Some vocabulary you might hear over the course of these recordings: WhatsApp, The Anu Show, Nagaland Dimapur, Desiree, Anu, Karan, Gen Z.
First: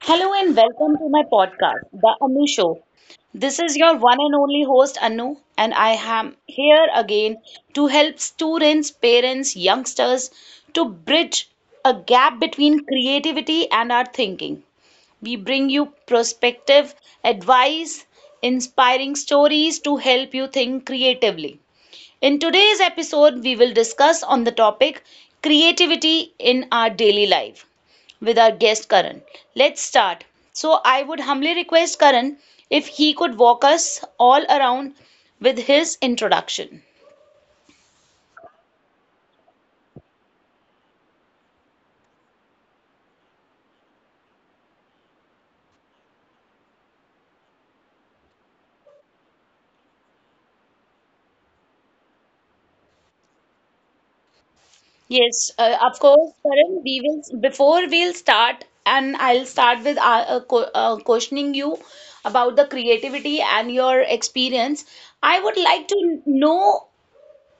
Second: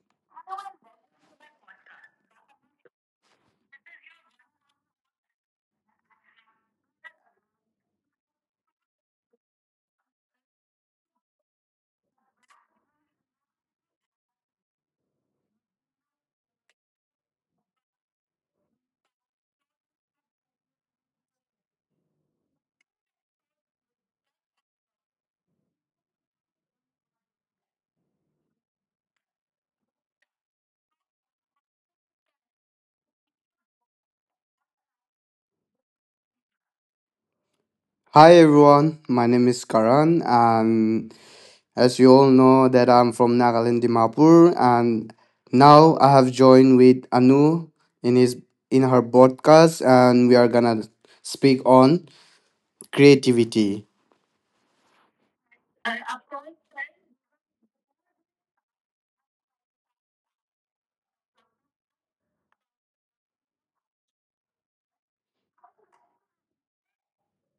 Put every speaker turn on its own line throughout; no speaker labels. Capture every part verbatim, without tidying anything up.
Hello and welcome to my podcast, The Anu Show. This is your one and only host, Anu, and I am here again to help students, parents, youngsters to bridge a gap between creativity and our thinking. We bring you perspective, advice, inspiring stories to help you think creatively. In today's episode, we will discuss on the topic creativity in our daily life with our guest Karan. Let's start. So, I would humbly request Karan if he could walk us all around with his introduction.
Hi everyone, my name is Karan and as you all know that I'm from Nagaland Dimapur and now I have joined with Anu in his in her podcast and we are gonna speak on creativity.
Yes, uh, of course, Karan. We will before we'll start, and I'll start with uh, uh, co- uh, questioning you about the creativity and your experience. I would like to know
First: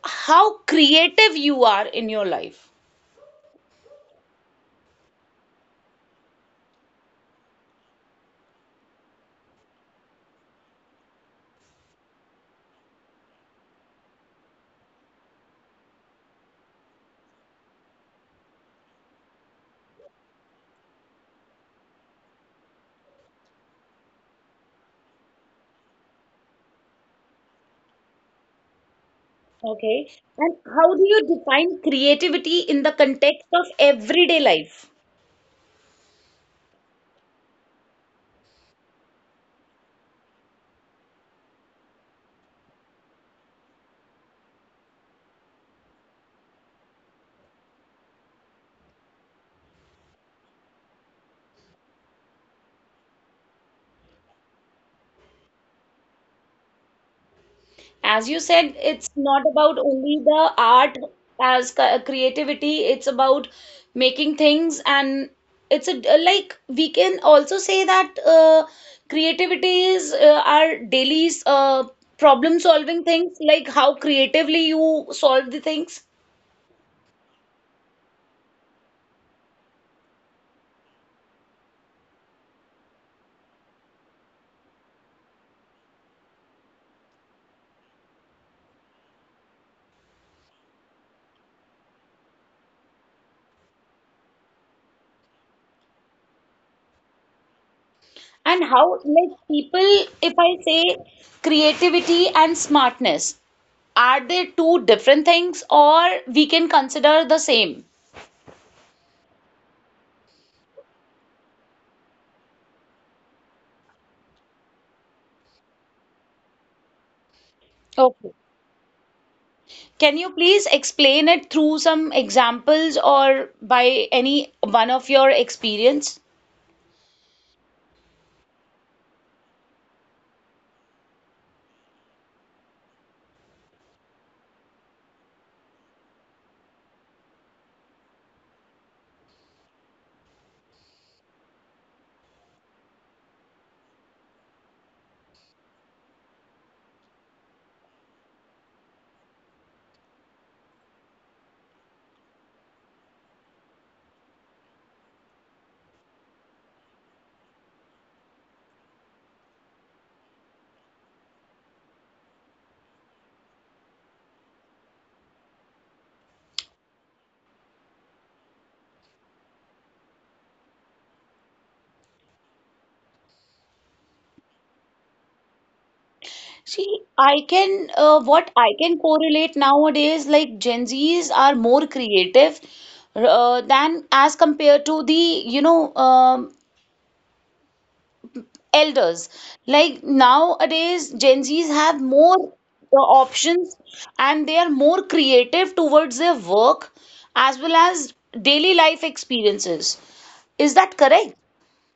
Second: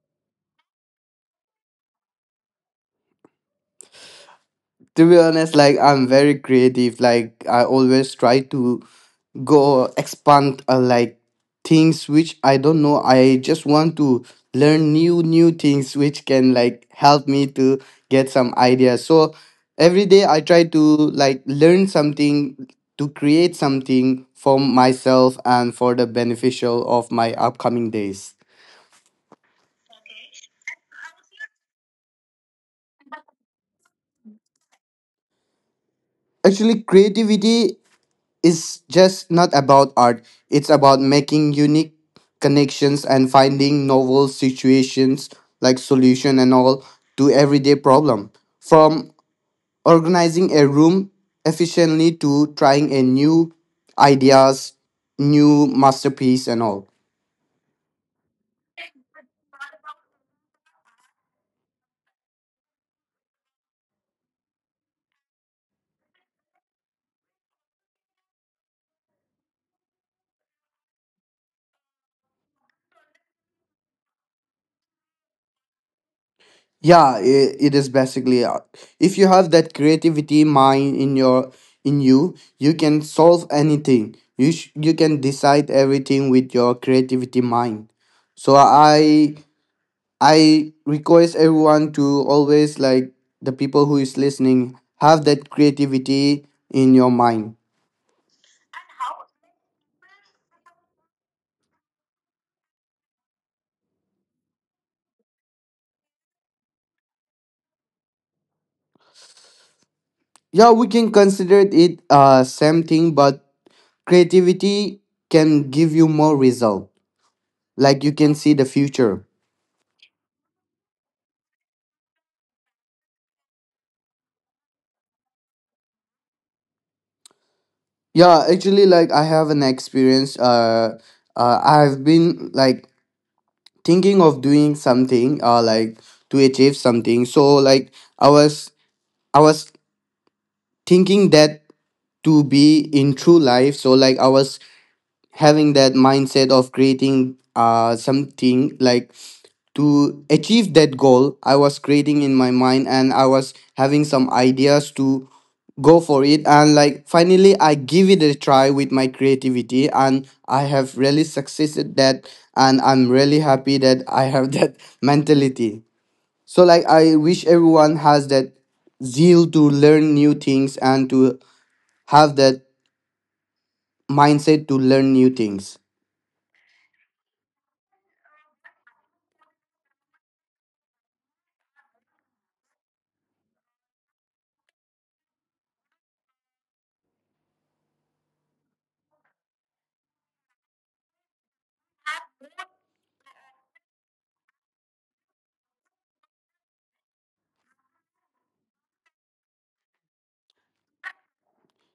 how creative you are in your life.
To be honest, like I'm very creative, like I always try to go expand uh, like things which I don't know, I just want to learn new new things which can like help me to get some ideas, so every day I try to like learn something to create something for myself and for the beneficial of my upcoming days.
Okay. And how do you define creativity in the context of everyday life?
Actually, creativity is just not about art. It's about making unique connections and finding novel situations, like solution and all, to everyday problem. From organizing a room efficiently to trying a new ideas, new masterpiece and all.
As you said, it's not about only the art as ca- creativity, it's about making things and it's a, uh, like we can also say that uh, creativity is uh, our daily's uh, problem solving things, like how creatively you solve the things.
Yeah, it, it is basically uh, if you have that creativity mind in your in you, you can solve anything, you sh- you can decide everything with your creativity mind. So i i request everyone to always, like, the people who is listening have that creativity in your mind.
And how like people, if I say, creativity and smartness. Are they two different things or we can consider the same?
Yeah, we can consider it uh same thing, but creativity can give you more result, like you
Okay.
can see the future.
Can you please explain it through some examples or by any one of your experience?
Yeah, actually, like I have an experience. Uh, uh, I've been like thinking of doing something. Uh, like to achieve something. So like I was, I was thinking that to be in true life, so like I was having that mindset of creating uh something like to achieve that goal, I was creating in my mind and I was having some ideas to go for it, and like finally I give it a try with my creativity and I have really succeeded that, and I'm really happy that I have that mentality. So like I wish everyone has that zeal to learn new things and to have that mindset to learn new things.
See, I can, uh, what I can correlate nowadays, like Gen Zs are more creative uh, than as compared to the, you know, um elders. Like nowadays, Gen Zs have more uh, options and they are more creative towards their work as well as daily life experiences. Is that correct?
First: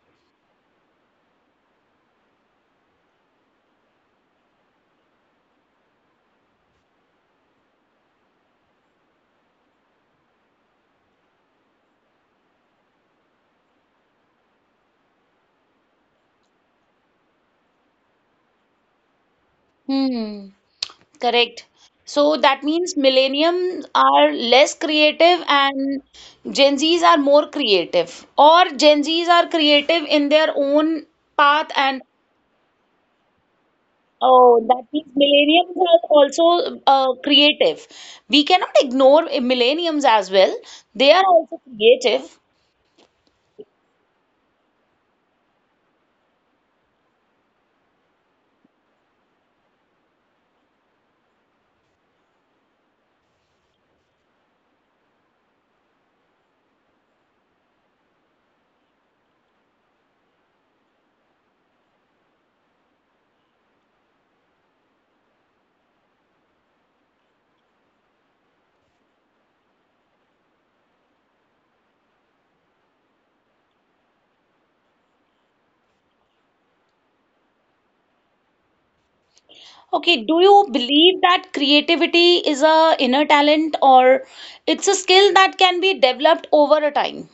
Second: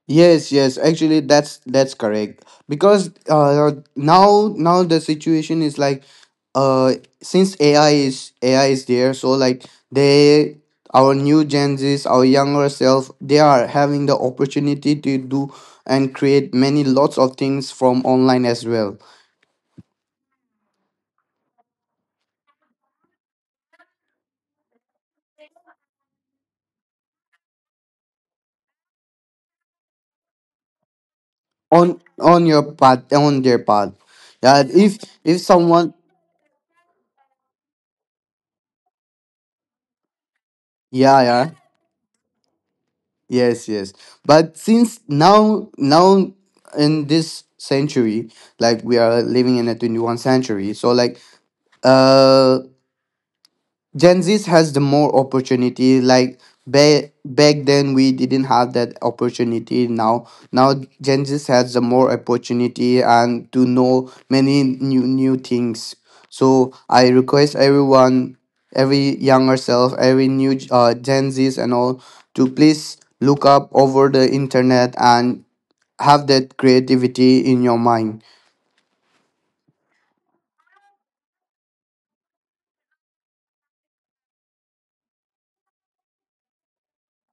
Yes, yes, actually that's that's correct. Because uh now now the situation is like, uh since A I is, A I is there, so like they, our new Gen Zs, our younger self, they are having the opportunity to do and create many lots of things from online as well.
Hmm, correct. So that means millenniums are less creative and Gen Zs are more creative, or Gen Zs are creative in their own path
On
and.
on your path on their path. Yeah,
Oh, that
if
means
if
millennials
someone.
are also uh, creative. We cannot ignore millennials as well. They
Yeah,
are
yeah.
also creative.
Yes, yes. But since now now, in this century, like we are living in a twenty-first century, so like uh Gen Z has the more opportunity. Like ba- back then, we didn't have that opportunity. Now, now, Gen Z has the more opportunity and to know many new new things. So I request everyone, every younger self, every new uh, Gen Zs and all, to please look up over the internet and have that creativity in your mind.
Okay, do you believe that creativity is a inner talent or it's a skill that can be developed over a time?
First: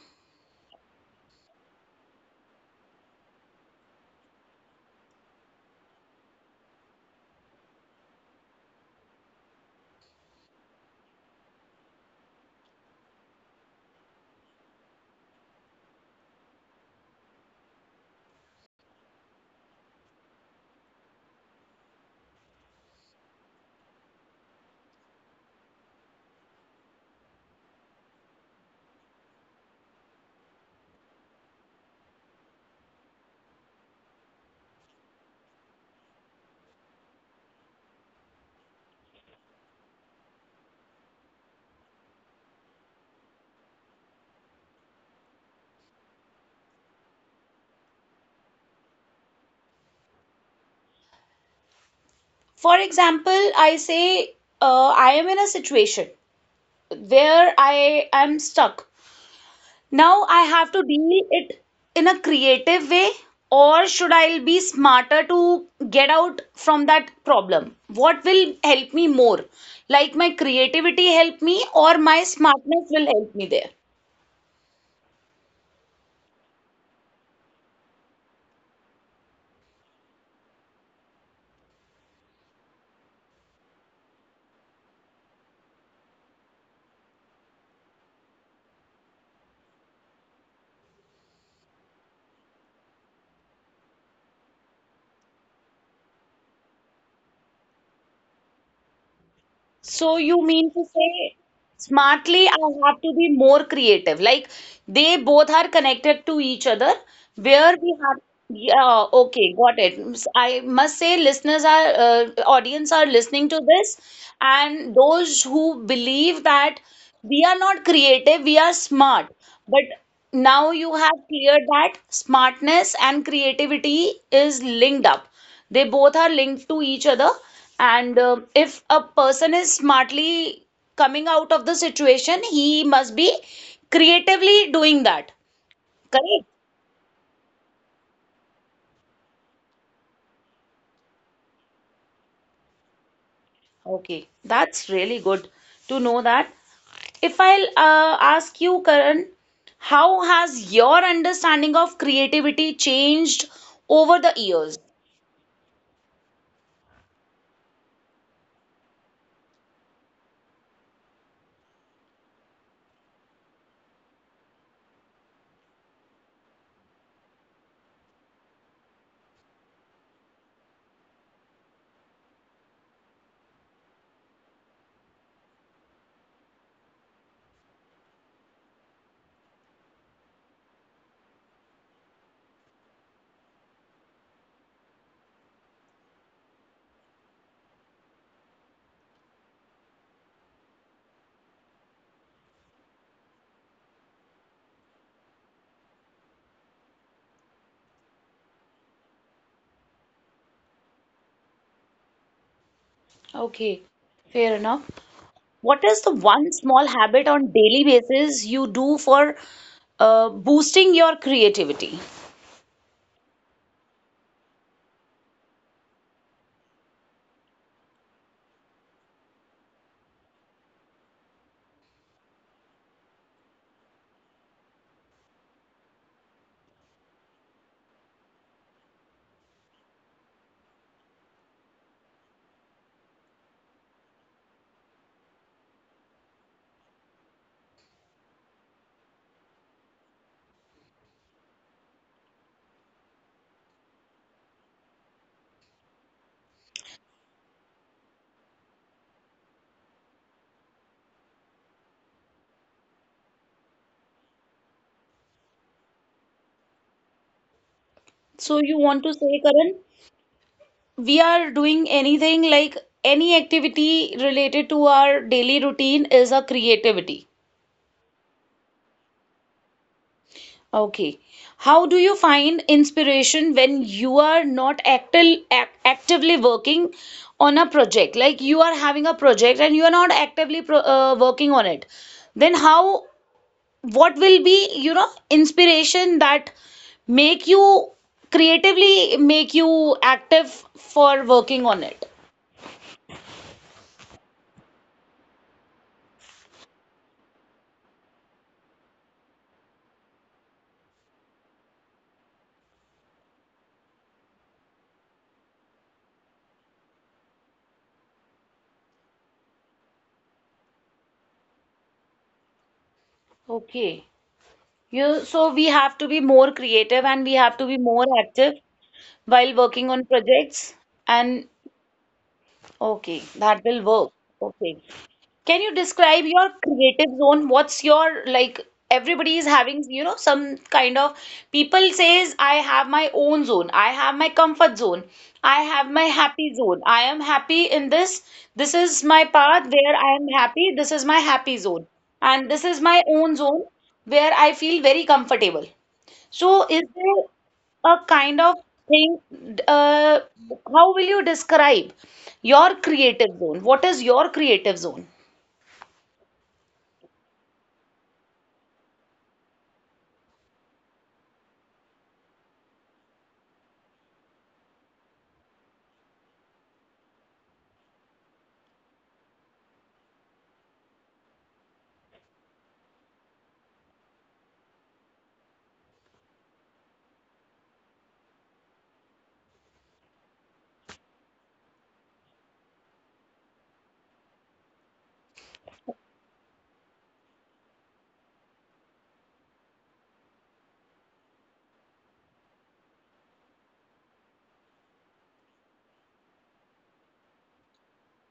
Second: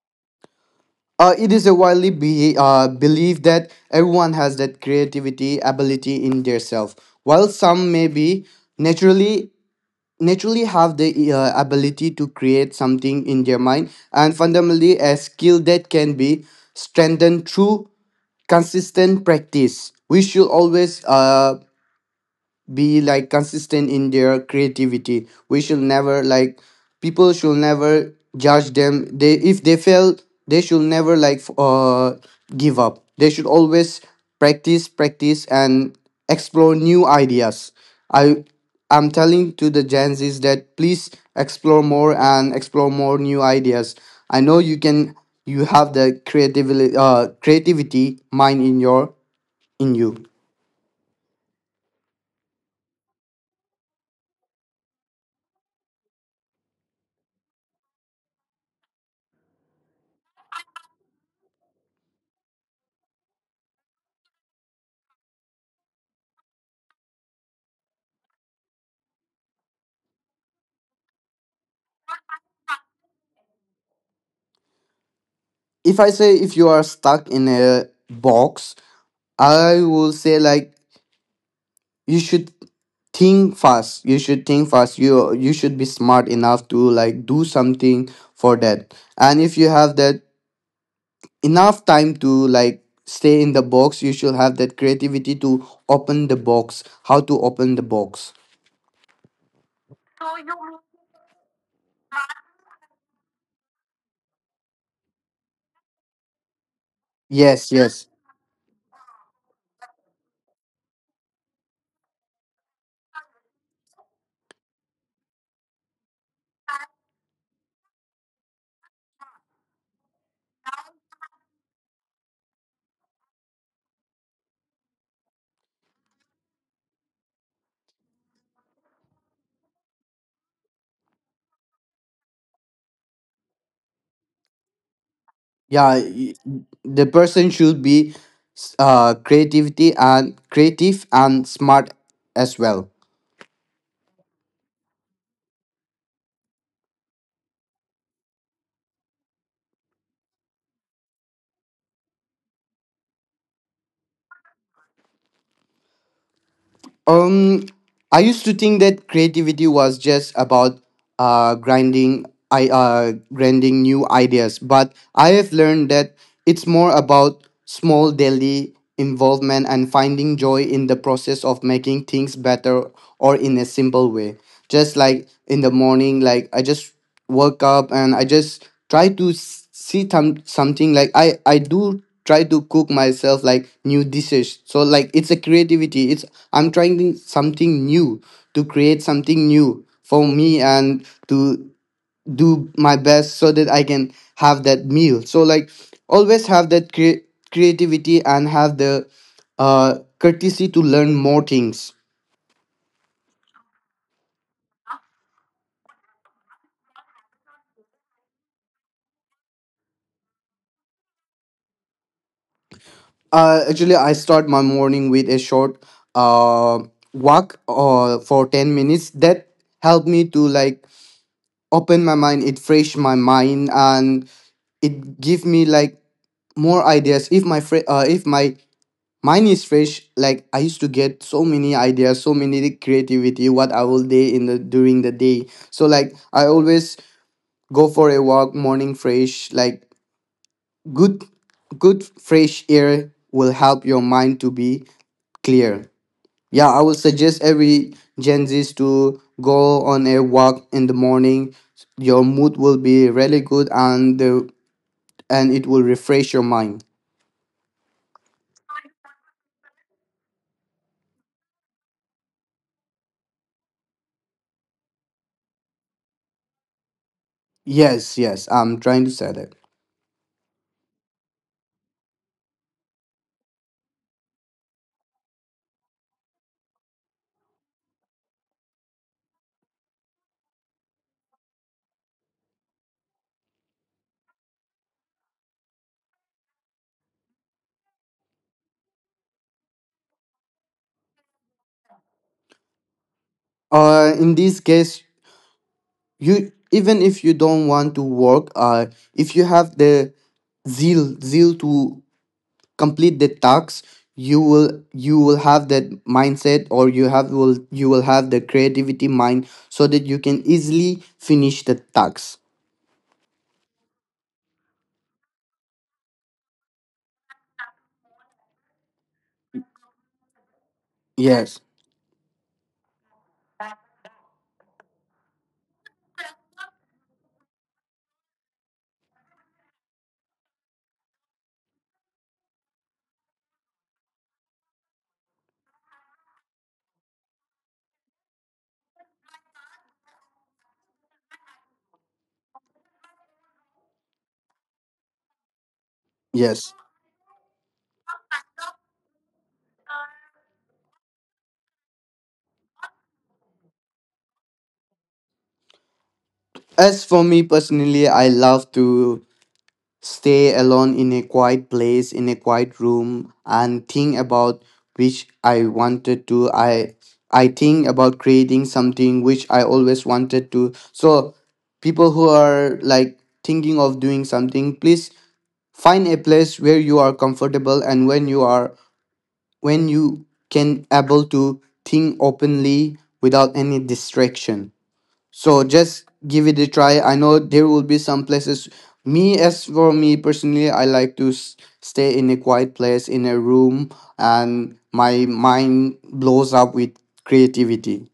Uh, it is a widely be, uh, believed that everyone has that creativity ability in their self. While some may be naturally naturally have the uh, ability to create something in their mind, and fundamentally a skill that can be strengthened through consistent practice. We should always uh, be like consistent in their creativity. We should never like, people should never judge them. They, if they fail, they should never like f- uh give up. They should always practice practice and explore new ideas. i I'm telling to the Gen Z's that please explore more and explore more new ideas. I know you can, you have the creativity, uh creativity mind in your in you.
For example, I say uh, I am in a situation where I am stuck. Now I have to deal it in a creative way, or should I be smarter to get out from that problem? What will help me more? Like, my creativity help me or my smartness will help me there?
If I say if you are stuck in a box, I will say like you should think fast. You should think fast. You you should be smart enough to like do something for that. And if you have that enough time to like stay in the box, you should have that creativity to open the box. How to open the box?
So you mean to say, smartly I have to be more creative. Like they both are connected to each other. Where
Yes,
we have,
yes,
yeah, okay, got it. I must say, listeners are, uh, audience are listening to this, and those who believe that we are not creative, we are smart. But now you have cleared that smartness and creativity is linked up. They both are linked to each other. And uh, if a person is smartly coming out of the situation, he must be creatively doing that.
yeah. y-
Correct?
The person should be uh creativity and creative and smart as well.
Okay, that's really good to know that. If I'll uh, ask you, Karan, how has your understanding of creativity changed over the years?
Um, I used to think that creativity was just about uh, grinding, I uh, grinding new ideas, but I have learned that it's more about small daily involvement and finding joy in the process of making things better or in a simple way. Just like in the morning, like I just work up and I just try to s- see some something, like i i do try to cook myself like new dishes, so like it's a creativity. It's, I'm trying to- something new, to create something new for me and to do my best so that I can have that meal. So like always have that cre- creativity and have the uh courtesy to learn more things.
Okay, fair enough. What is the one small habit on daily basis you do for uh, boosting your creativity?
Uh, actually, I start my morning with a short uh, walk uh, for ten minutes. That helped me to like open my mind, it fresh my mind, and it give me like more ideas. If my fre- uh, if my mind is fresh, like I used to get so many ideas, so many creativity, what I will do in the during the day. So like I always go for a walk, morning fresh, like good good fresh air will help your mind to be clear. Yeah, I would suggest every Gen Z's to go on a walk in the morning. Your mood will be really good, and the, and it will refresh your mind.
So you want to say, Karan? We are doing anything like any activity related to our daily routine is a creativity.
Yes, yes, I'm trying to say that.
Okay. How do you find inspiration when you are not acti- ac- actively working on a project? Like you are having a project and you are not actively pro- uh, working on it. Then how, what will be, you know, inspiration that make you creatively make you active for working on it?
Uh, in this case, you even if you don't want to work, uh, if you have the zeal, zeal to complete the tasks, you will you will have that mindset, or you have will you will have the creativity mind so that you can easily finish the tasks.
Okay. You, so we have to be more creative and we have to be more active while working on projects. And
Yes,
okay, that will work. Okay. Can you describe your creative zone? What's your, like, everybody is having, you know, some kind of, people says I have my own zone. I have my comfort zone. I have my happy zone. I am happy in this. This is my path where I am happy. This is my happy zone. And this is my own zone where I feel very comfortable. So, is
yes.
there a kind of thing? Uh, how will you describe your creative zone? What is your creative zone?
As for me personally, I love to stay alone in a quiet place, in a quiet room, and think about which I wanted to. i I think about creating something which I always wanted to. So people who are like thinking of doing something, please find a place where you are comfortable, and when you are when you can able to think openly without any distraction. So just give it a try. I know there will be some places. Me As for me personally, I like to s- stay in a quiet place in a room, and my mind blows up with creativity.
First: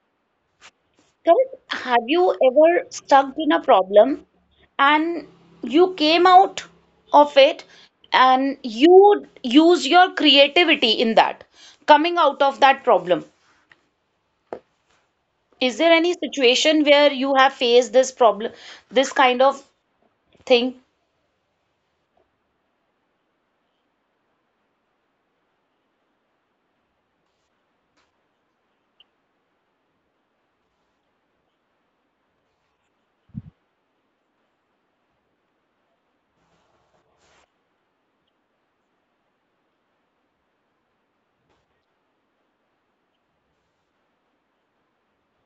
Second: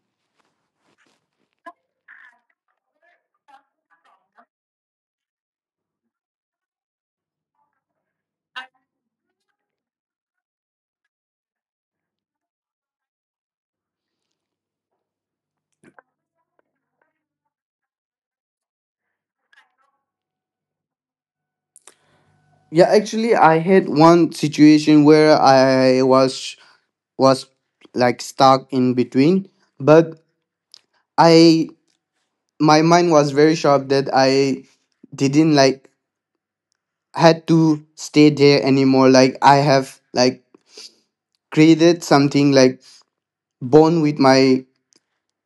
Correct. Have you ever stuck in a problem and you came out of it and you use your creativity in that, coming out of that problem? Is there any situation where you have faced this problem, this kind of thing?
Yeah, actually, I had one situation where I was was like stuck in between, but I my mind was very sharp that I didn't like had to stay there anymore. Like I have like created something, like bond with my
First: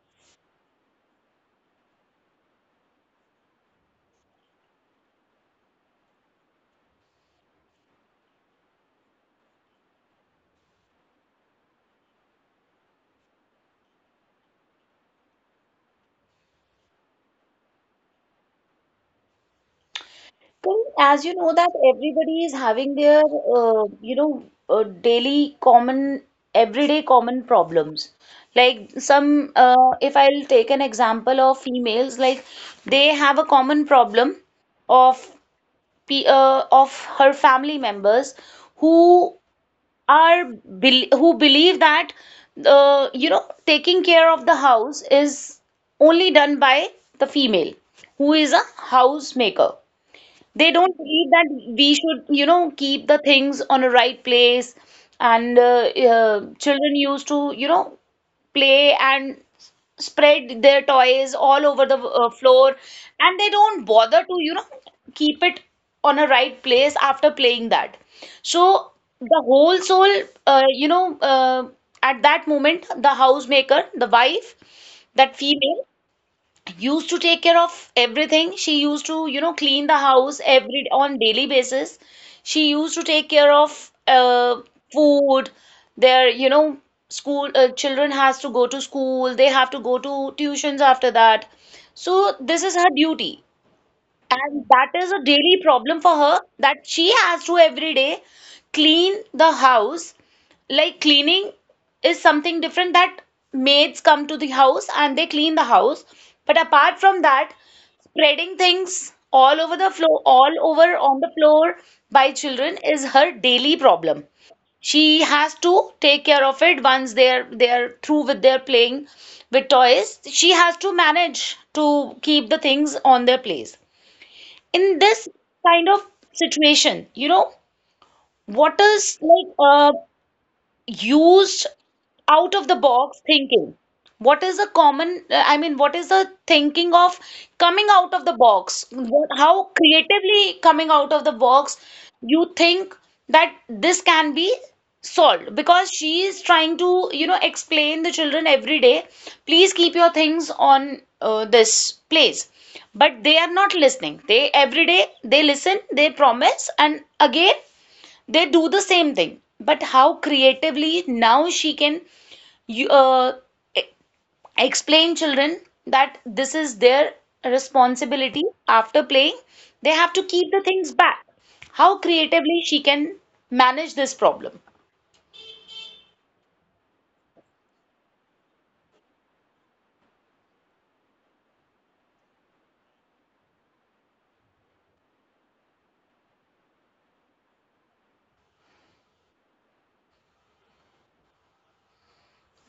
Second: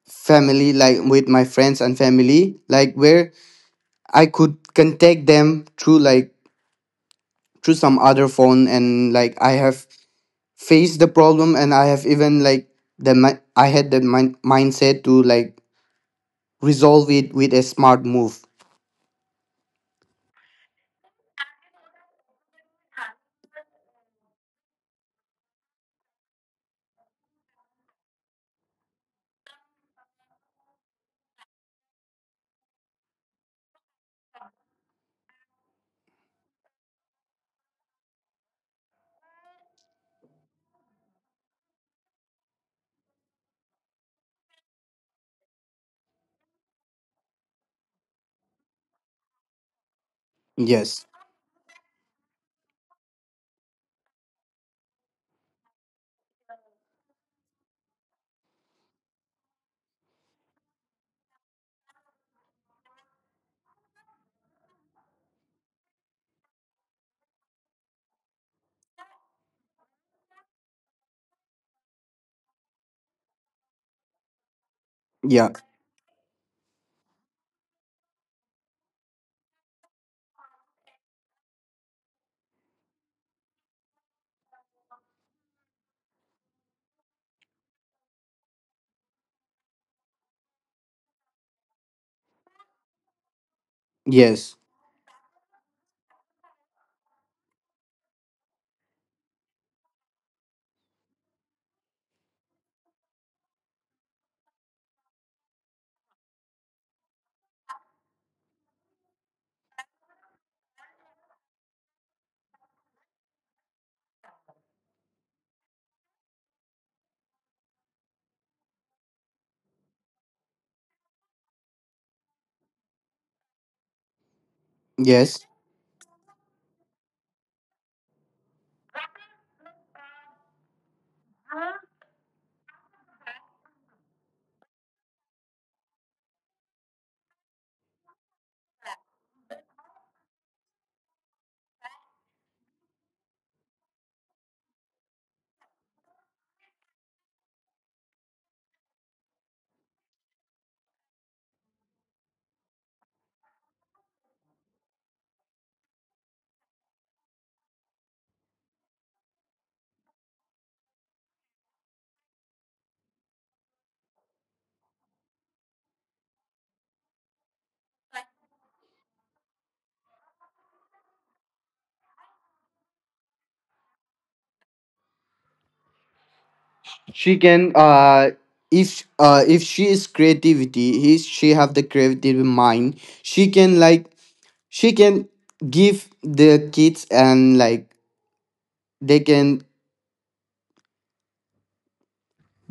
family, like with my friends and family, like where I could contact them through like through some other phone, and like I have faced the problem and I have even like the mi- I had the min- mindset to like resolve it with a smart move.
Well, as you know that everybody is having their, uh, you know, uh, daily common, everyday common problems. Like some, uh, if I'll take an example of females, like they have a common problem of pe uh, of her family members who are bel who believe that, uh, you know, taking care of the house is only done by the female, who is a housemaker. They don't
Yes.
believe that we should, you know, keep the things on a right place. And uh, uh, children used to, you know, play and spread their toys all over the uh, floor. And they don't bother to, you know, keep it on a right place after playing that. So the whole soul, uh, you know, uh, at that moment, the housemaker, the wife, that
Yeah.
female, used to take care of everything. She used to, you know, clean the house every on daily basis. She used to take care of uh, food. Their, you know, school uh, children has to go to school. They have to go to tuitions after that. So this is her duty.
Yes.
And that is a daily problem for her that she has to every day clean the house. Like cleaning is something different, that maids come to the house and they clean the house. But apart from that, spreading things all over the floor, all over on the floor by children is her daily problem. She has to take care of it once they're they're through with their playing with toys. She has to manage to keep the things on their place in this
Yes.
kind of situation. You know what is like, uh, used out of the box thinking. What is a common, uh, I mean, what is the thinking of coming out of the box? What, how creatively coming out of the box you think that this can be solved? Because she is trying to, you know, explain the children every day, please keep your things on uh, this place. But they are not listening. They every day they listen, they promise, and again they do the same thing. But how creatively now she can you, uh, e- explain children that this is their responsibility? After playing, they have to keep the things back. How creatively she can manage this problem?
She can uh, if uh if she is creativity, he she have the creative mind, she can like she can give the kids and like they can.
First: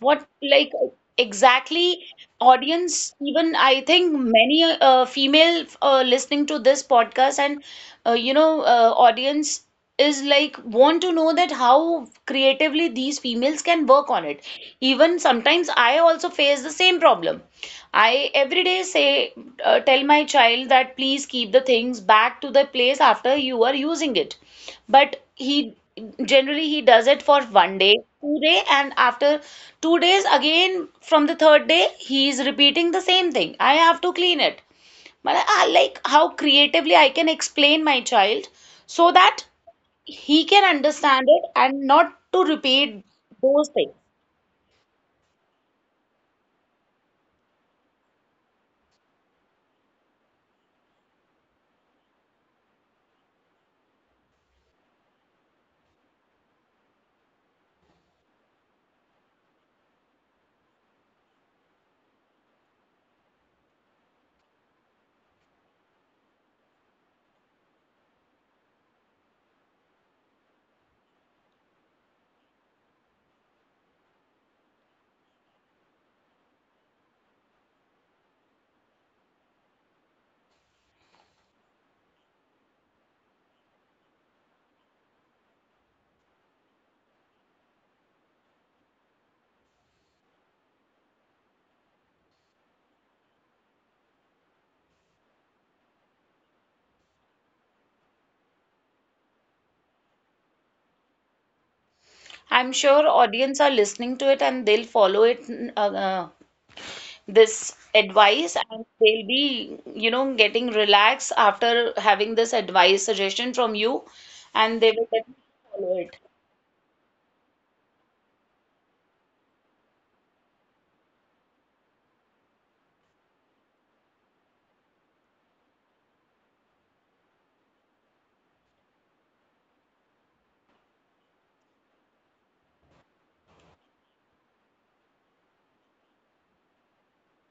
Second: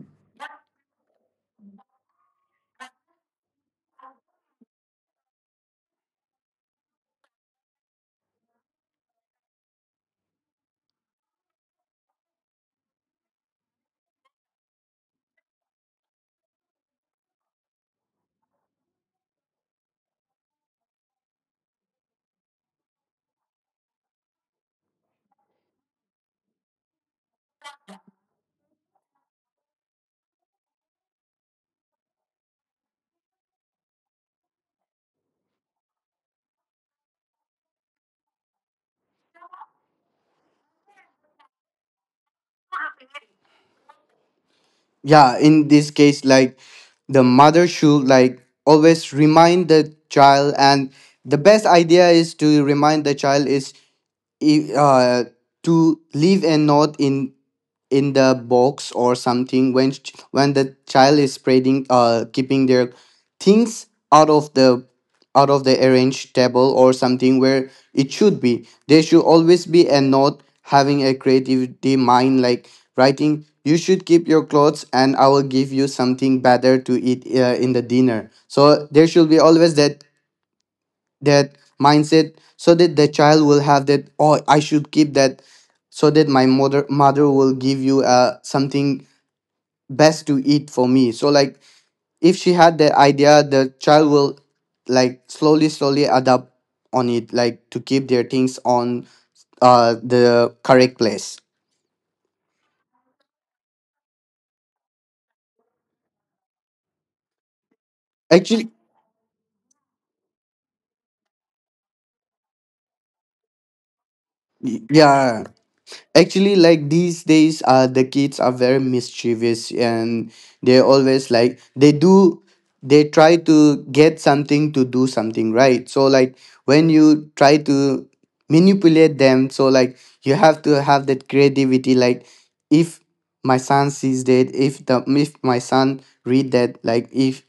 What, like, exactly, audience, even I think many uh, female uh, listening to this podcast and, uh, you know, uh, audience is like want to know that how creatively these females can work on it. Even sometimes I also face the same problem. I every day say, uh, tell my child that please keep the things back to the place after you are using it. But he generally he does it for one day two day and after two days again from the third day, he's repeating the same thing. I have to clean it, but i I like how creatively I can explain my child so that he can understand it and not to repeat those things.
Yeah, in this case, like the mother should like always remind the child, and the best idea is to remind the child is i- uh to live and not in, in the box or something. When ch- when the child is spreading, uh, keeping their things out of the, out of the arranged table or something where it should be, there should always be a note, having a creativity mind, like writing, you should keep your clothes and I will give you something better to eat uh, in the dinner. So there should be always that, that mindset so that the child will have that, oh, I should keep that, so that my mother mother will give you uh, something best to eat for me. So like if she had that idea, the child will like slowly slowly adapt on it, like to keep their things on uh the correct place.
I'm sure audience are listening to it and they'll follow it, uh, uh, this advice,
Actually,
and they'll be, you know, getting relaxed after having this advice suggestion from you, and
y-
they will definitely
yeah.
follow it.
Actually, like these days, uh, the kids are very mischievous, and they're always like, they do, they try to get something, to do something, right? So like when you try to manipulate them, so like you have to have that creativity. Like if my son sees that, if the, if my son read that, like if,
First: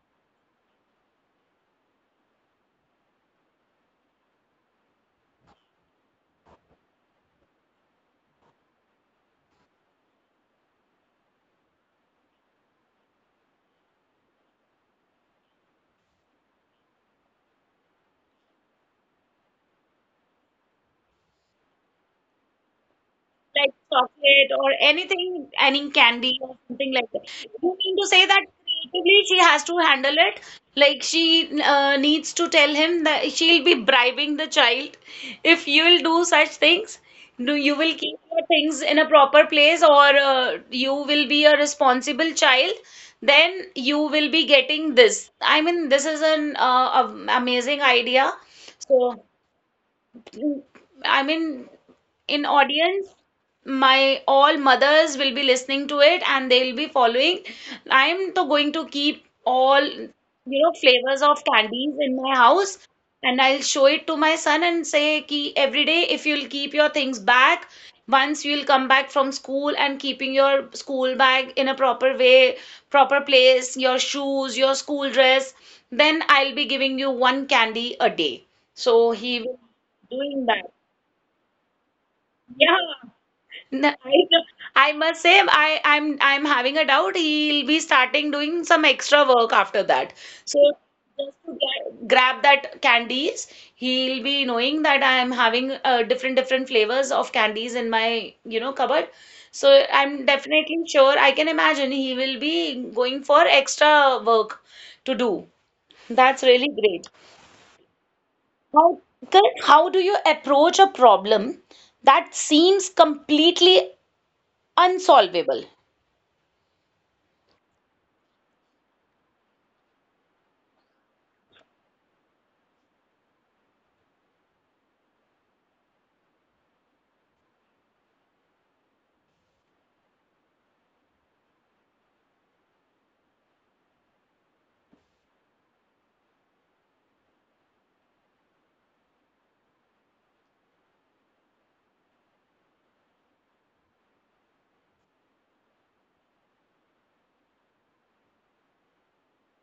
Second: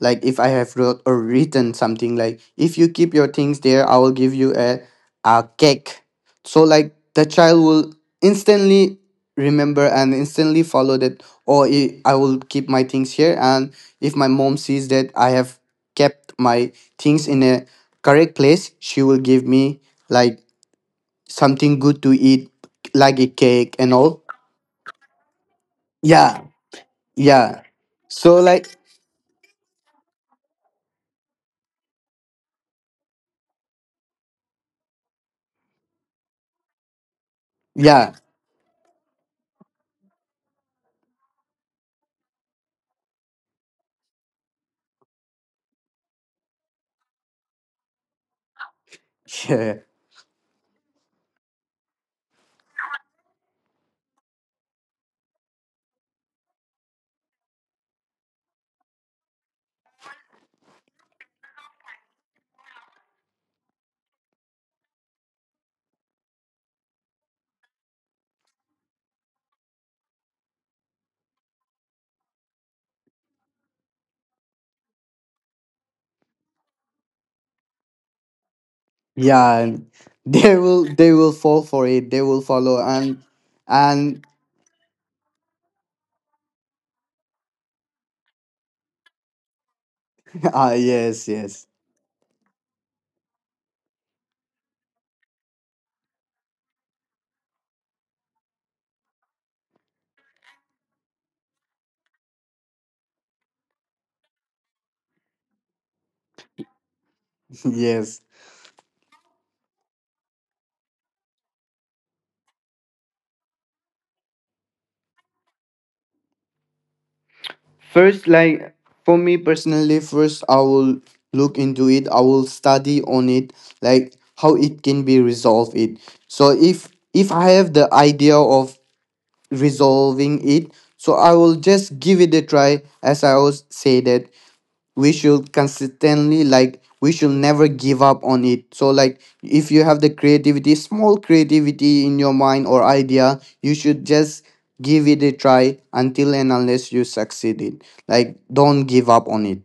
like if I have wrote or written something, like if you keep your things there I will give you a a cake, so like the child will instantly remember and instantly follow that, oh, i I will keep my things here, and if my mom sees that I have kept my things in a correct place, she will give me like something good to eat, like a
Like
cake and all.
chocolate or anything, any candy
Yeah,
or something like that.
yeah.
You mean to say
So
that
like,
creatively she has to handle it? Like she uh, needs to tell him that she'll be bribing the child. If you will do such things, do you will
yeah.
keep your things in a proper place, or uh, you will be a responsible child? Then you will be getting this. I mean, this is an uh, am- amazing idea. So.
Yeah,
I mean, in audience, my all mothers will be listening to it and they'll be following. I'm to going to keep all, you know, flavors of candies in my house, and I'll show it to my son and say ki every day if you'll keep your things back, once you'll come back from school and keeping your school bag in a proper way, proper place, your shoes, your school dress, then I'll be giving you one candy a day. So he
yeah,
will
and,
doing
they
that.
will they will fall for it they will
Yeah.
follow and
No, I
and.
I must say, I, I'm I'm having a doubt. He'll be starting doing some extra work after that. So
Ah, yes,
just to
yes.
get, grab that candies, he'll be knowing that I'm having uh, different different flavors of candies in my you know cupboard. So I'm definitely sure. I can imagine he will be going for extra work to do. That's really great.
Yes.
How, Correct. How do you approach a problem that seems completely unsolvable?
First, like for me personally, first I will look into it. I will study on it, like how it can be resolved. It so if if I have the idea of resolving it, so I will just give it a try. As I always say, that we should consistently, like, we should never give up on it. So, like, if you have the creativity, small creativity in your mind or idea, you should just give it a try until and unless you succeed it. Like, don't give up on it.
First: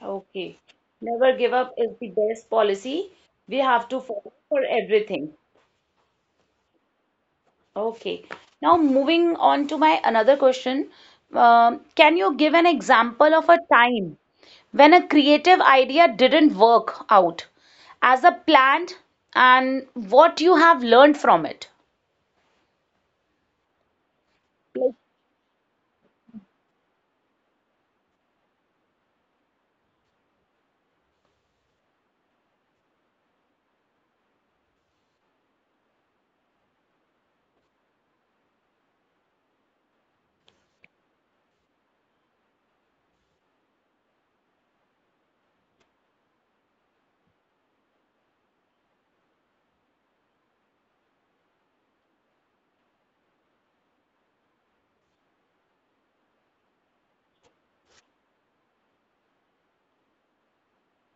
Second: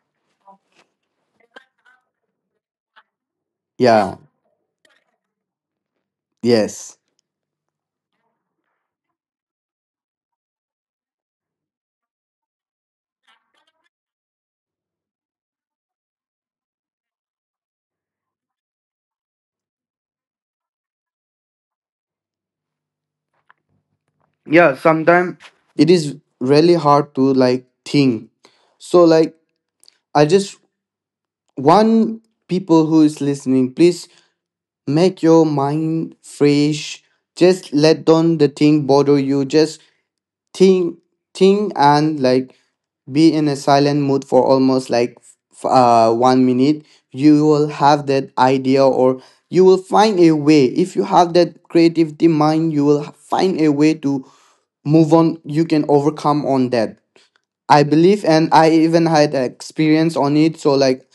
Okay. Never give up is the best policy. We have to
Yeah.
follow for everything.
Yes.
Okay. Now, moving on to my another question. Um, can you give an example of a time when a creative idea didn't work out as a planned and what you have learned from it?
Yeah, sometimes it is really hard to, like, think. So like i just want people who is listening, please, make your mind fresh. Just let down the thing bother you. Just think, think, and, like, be in a silent mood for almost like f- uh one minute. You will have that idea, or you will find a way. If you have that creativity mind, you will find a way to move on. You can overcome on that. I believe, and I even had experience on it. So, like,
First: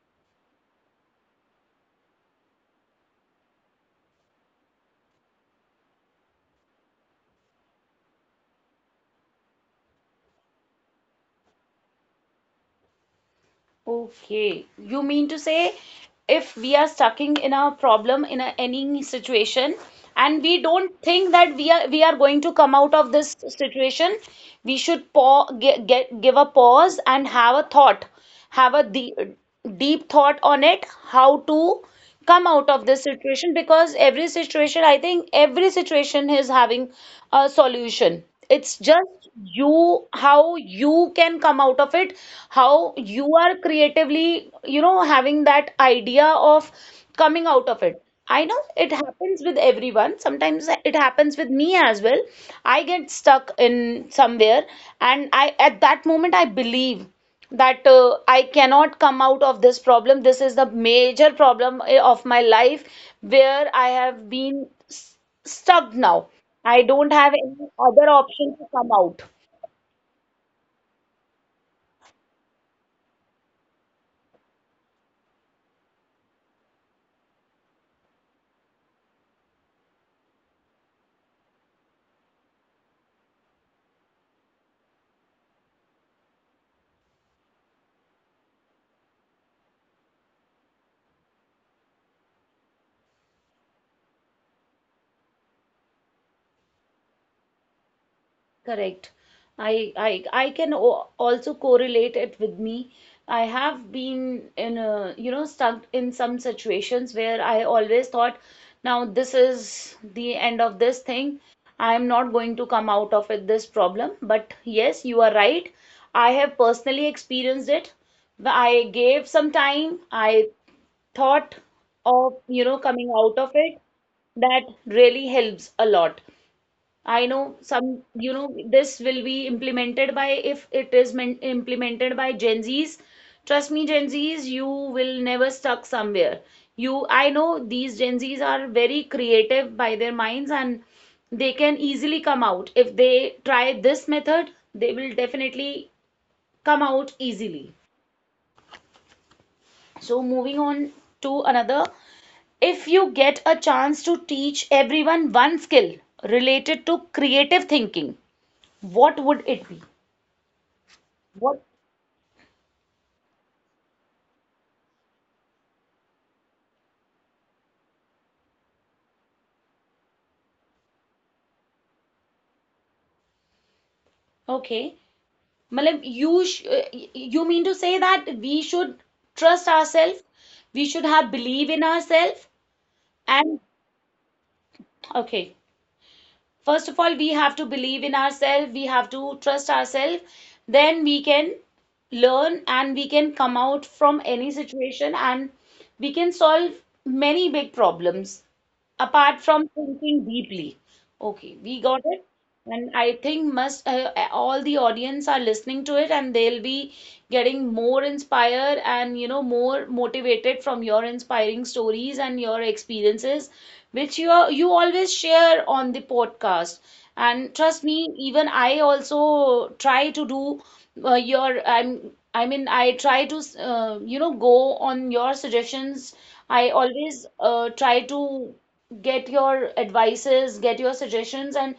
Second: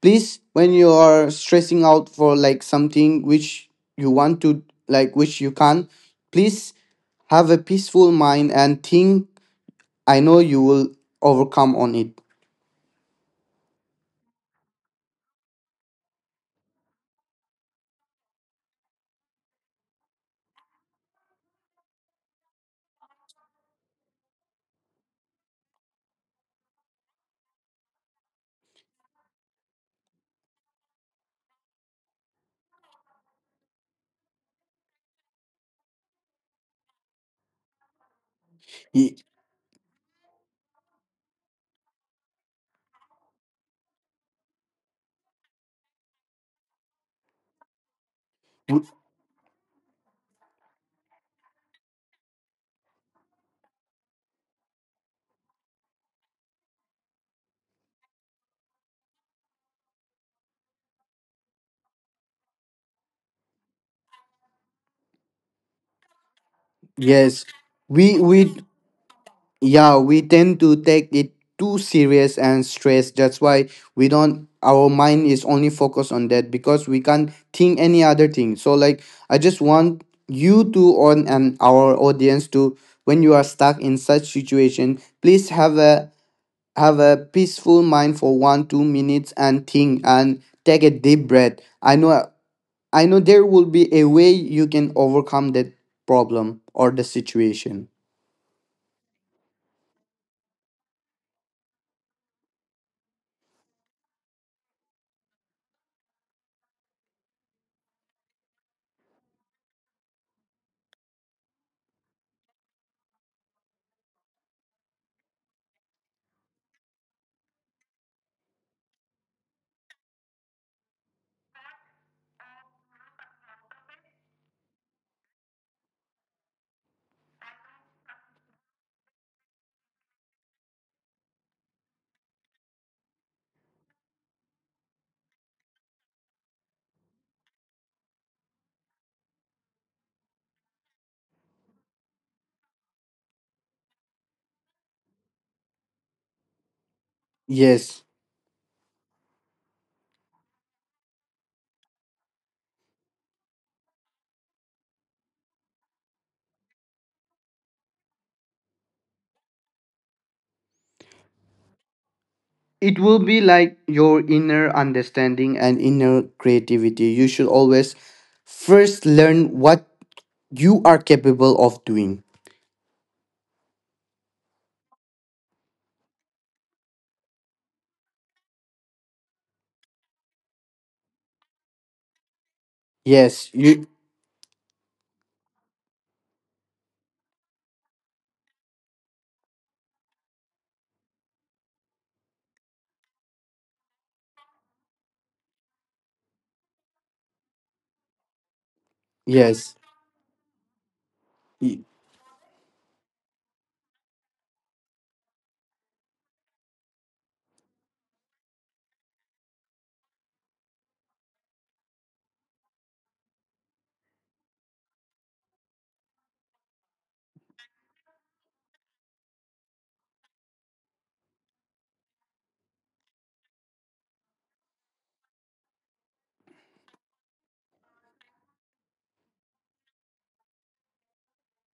please, when you are stressing out for like something which you want to, like, which you can, please have a peaceful mind and think. I know you will overcome on it.
Okay, you mean to say if we are stuck in a problem in a, any situation and we don't think that we are we are going to come out of this situation, we should pa get, get give a pause and have a thought, have a de deep thought on it, how to come out of this situation, because every situation I think every situation is having a solution. It's
Ye-
just you, how you can come out of it, how you are creatively, you know, having that idea of coming out of it. I know it happens with everyone, sometimes it happens with me as well. I get stuck in somewhere, and I at that moment I believe that uh, I cannot come out of this problem. This is the major problem eh, of my life where I have been s- stuck now. I don't have
yes.
any other
we
option to
we
come out.
yeah, we tend to take it too serious and stress. That's why we don't, our mind is only focused on that because we can't think any other thing. So, like, I just want you to on and our audience to, when you are stuck in such situation, please have a have a peaceful mind for one two minutes and think and take a deep breath. I know, I know there will be a way you can overcome that problem or the situation.
Correct. I I I can o- also correlate it with me. I have been in a, you know, stuck in some situations where I always thought, now this is the end of this thing. I am not going to come out of it, this problem. But yes, you are right. I have personally experienced it. I gave some time. I thought of, you know, coming out of it. That really helps a lot. I know some, you know, this will be implemented by, if it is men- implemented by Gen Zs, trust me, Gen Zs, you will never stuck somewhere. You, I know these Gen Zs are very creative by their minds, and they can easily come out. If they try this method, they will definitely come out easily.
Yes,
So, moving on to another. If you get a chance to teach everyone one skill related to creative thinking, what would it be? What?
it will be like your inner understanding and inner creativity. You should always first learn what you are capable of doing.
Okay. Matlab, you sh uh, y- you mean to say that we should trust ourselves, we should have belief in ourselves,
Yes,
and
you.
okay. First of all, we have to believe in ourselves, we have to trust ourselves, then we can learn and we can come out from any situation, and we can solve many big problems, apart from
Yes.
thinking deeply. Okay, we
y-
got it. And I think must uh, uh, all the audience are listening to it, and they'll be getting more inspired and, you know, more motivated from your inspiring stories and your experiences, which you are, you always share on the podcast. And trust me, even I also try to do uh, your I'm I mean I try to uh, you know, go on your suggestions. I always uh, try to get your advices, get your suggestions, and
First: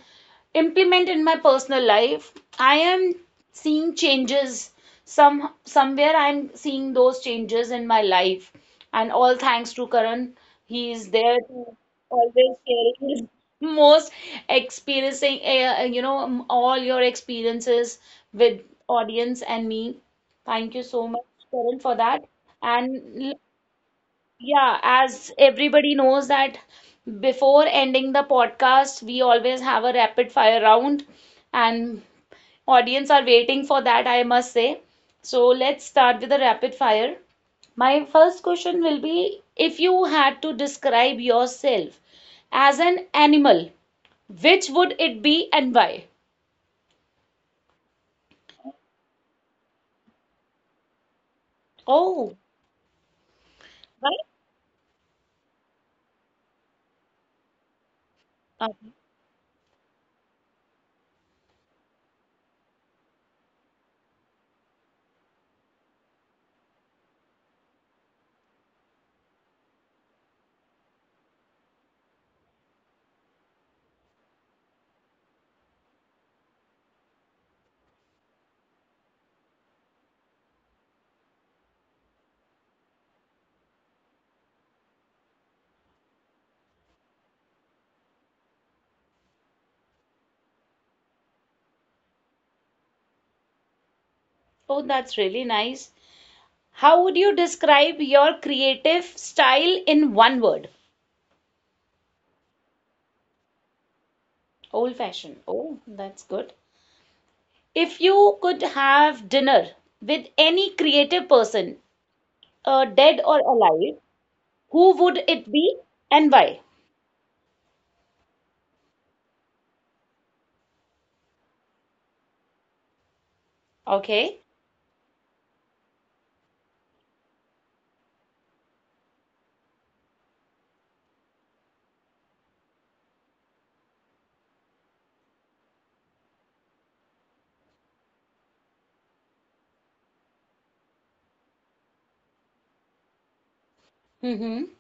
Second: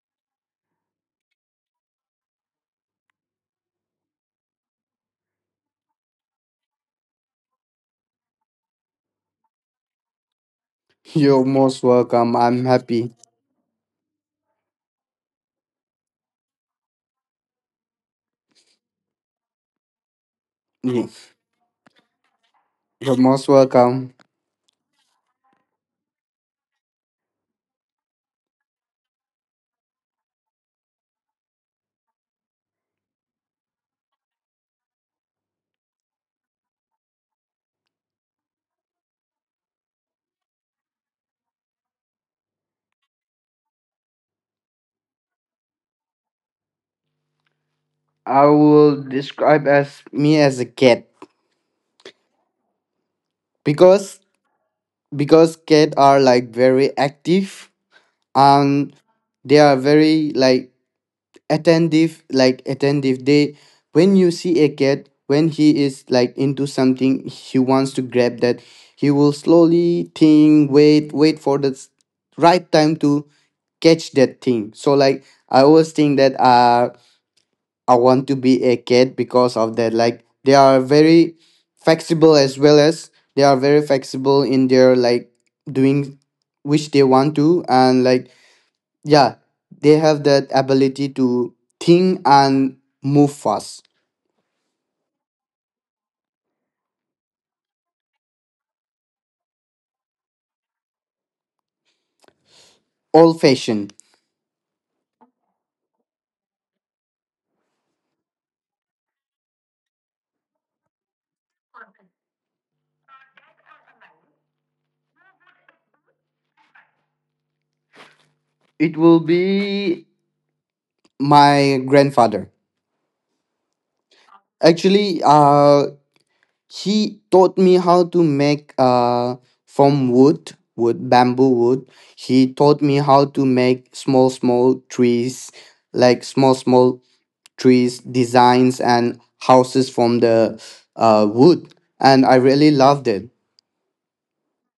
implement in my personal life. I am seeing changes some somewhere. I'm seeing those changes in my life, and all thanks to Karan. He is there
you're
to
most welcome.
always
I'm happy.
sharing his most experiencing, uh, you know, um, all your experiences with audience and me. Thank you so
Y-
much, Karan, for that.
you're
And
most welcome.
yeah, as everybody knows that before ending the podcast, we always have a rapid fire round, and audience are waiting for that, I must say. So let's start with the rapid fire. My first question will be if you had to describe yourself as an animal, which would it be and why?
I will describe as me as a cat.
Oh,
because
right.
because cat are like very active,
Uh,
and they are very like attentive, like attentive. They, when you see a cat, when he is like into something, he wants to grab that. He will slowly think, wait, wait for the s- right time to catch that thing. So, like, I always think that uh I want to be a cat because of that. Like, they are very flexible, as well as they are very flexible in their like doing which they want to, and like, yeah, they have that ability to think and move fast.
Oh, that's really nice. How would you describe your creative style in one word?
Old fashioned.
Old fashioned. Oh, that's good. If you could have dinner with any creative person, uh, dead or alive, who would it be and why?
It will be my grandfather.
Okay.
Actually, uh, he taught me how to make uh from wood, wood, bamboo wood. He taught me how to make small, small trees, like small, small trees, designs, and houses from the uh, wood. And I really loved it.
Mm-hmm.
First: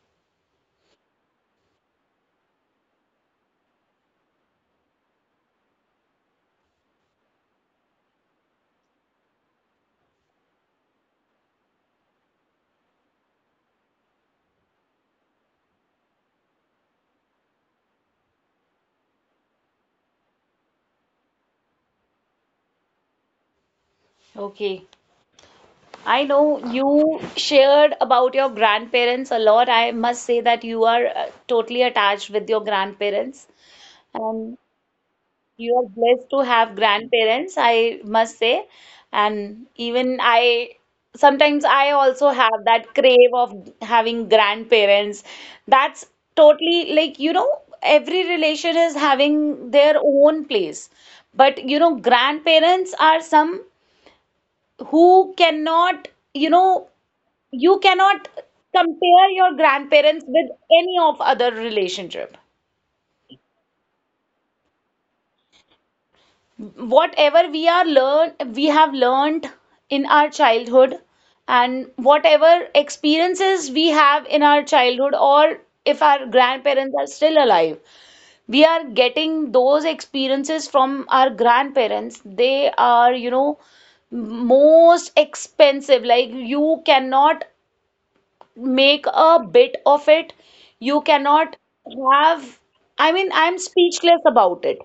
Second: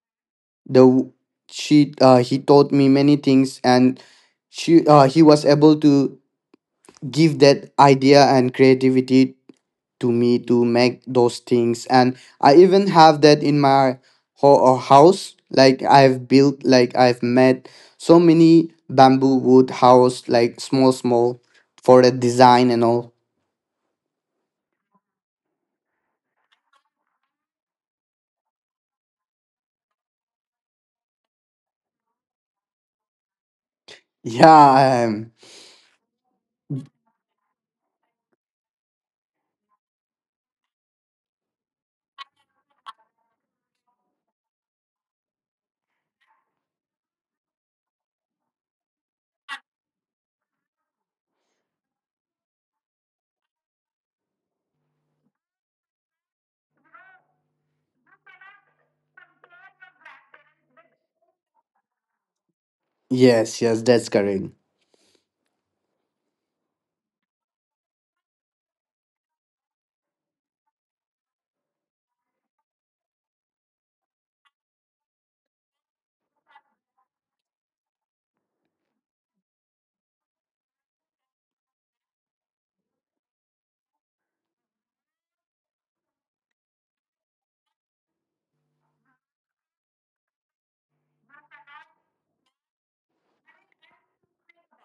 The she uh, he taught me many things, and she uh, he was able to give that idea and creativity to me to make those things. And I even have that in my ho- uh, house. Like, I've built like I've made so many bamboo wood house, like small, small for the design and all.
Okay. I know you shared about your grandparents a lot. I must say that you are uh, totally attached with your grandparents. And
yeah. Um,
you are blessed to have grandparents, I must say. And even I, sometimes I also have that crave of having grandparents. That's totally, like, you know, every relation is having their own place. But, you know, grandparents are some who cannot, you know, you cannot compare your grandparents with any of other relationship.
yes, yes, that's correct.
Whatever we are learn we have learned in our childhood, and whatever experiences we have in our childhood, or if our grandparents are still alive, we are getting those experiences from our grandparents. They are, you know, most expensive. Like, you cannot make a bit of it. You cannot have, I mean, I'm speechless about it.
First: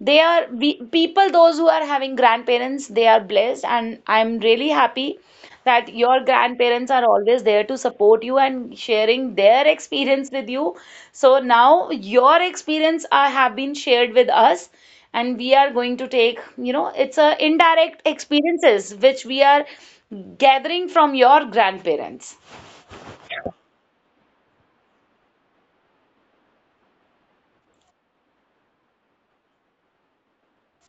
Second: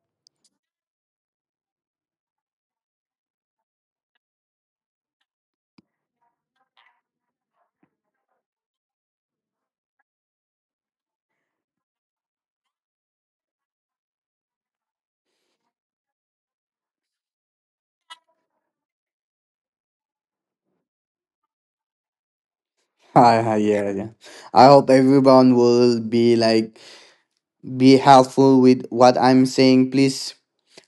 They are we, people, those who are having grandparents, they are blessed, and I'm really happy that your grandparents are always there to support you and sharing their experience with you. So now your experience are, have been shared with us, and we are going to take, you know, it's a indirect experiences which we are gathering from your grandparents.
yeah, yeah, I hope everyone will be like, be helpful with what I'm saying. Please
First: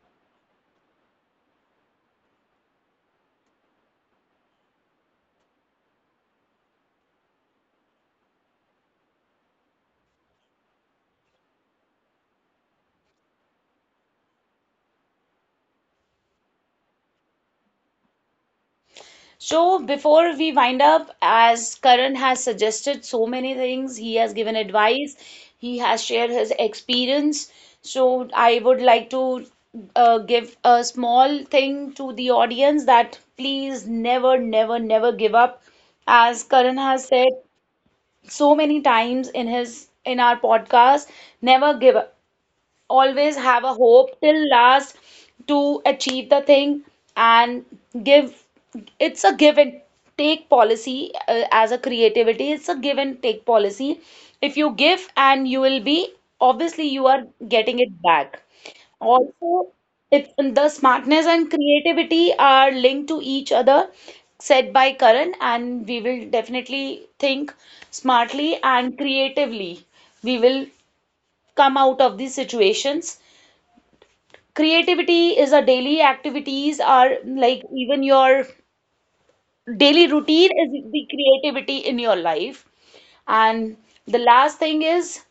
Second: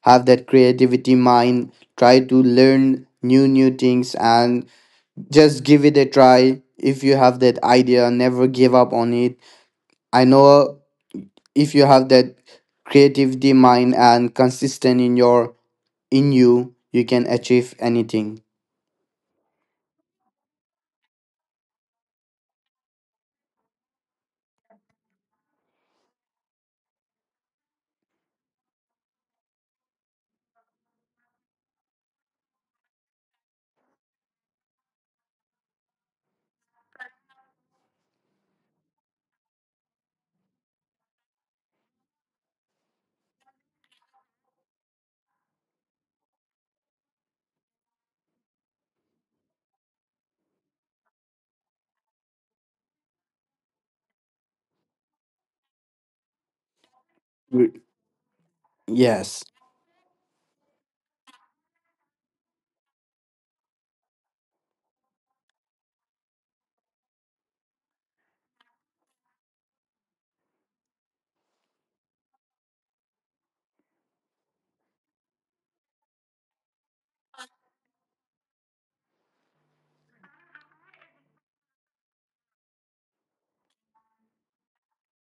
have that creativity mind. Try to learn new new things and just give it a try. If you have that idea, never give up on it. I know if you have that creativity mind and consistent in your, in you, you can achieve anything.
So, before we wind up, as Karan has suggested so many things, he has given advice, he has shared his experience. So, I would like to uh, give a small thing to the audience that please never, never, never give up. As Karan has said so many times in his in our podcast, never give up, always have a hope till last to achieve the thing, and give, it's a give and take policy, uh, as a creativity, it's a give and take policy. If you give, and you will be, obviously you are getting
Mm.
it back
Yes.
also. It's the smartness and creativity are linked to each other, said by Karan, and we will definitely think smartly and creatively. We will come out of these situations. Creativity is a daily activities, are like even your daily routine is the creativity in your life. And the last thing is,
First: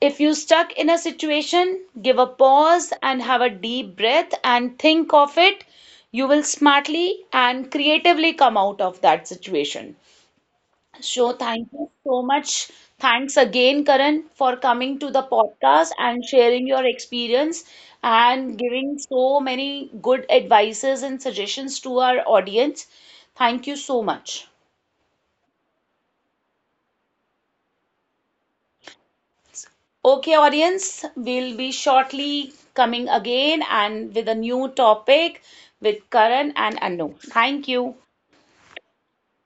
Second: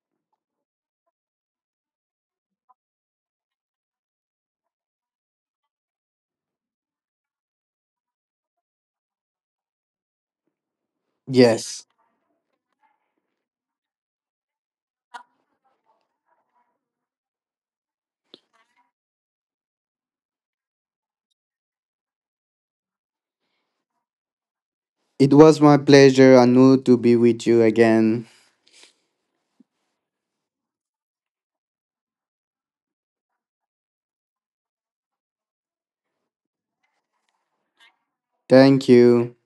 if you stuck in a situation, give a pause and have a deep breath and think of it. You will smartly and creatively come out of that situation. So, thank
Yes.
you so much. Thanks again, Karan, for coming to the podcast and sharing your experience and giving so many good advices and suggestions to our audience. Thank you so much.
It was my pleasure, Anu, to be with you again.
Okay, audience, we'll be shortly coming again and with a new topic with Karan and Anu. Thank you.
Thank you.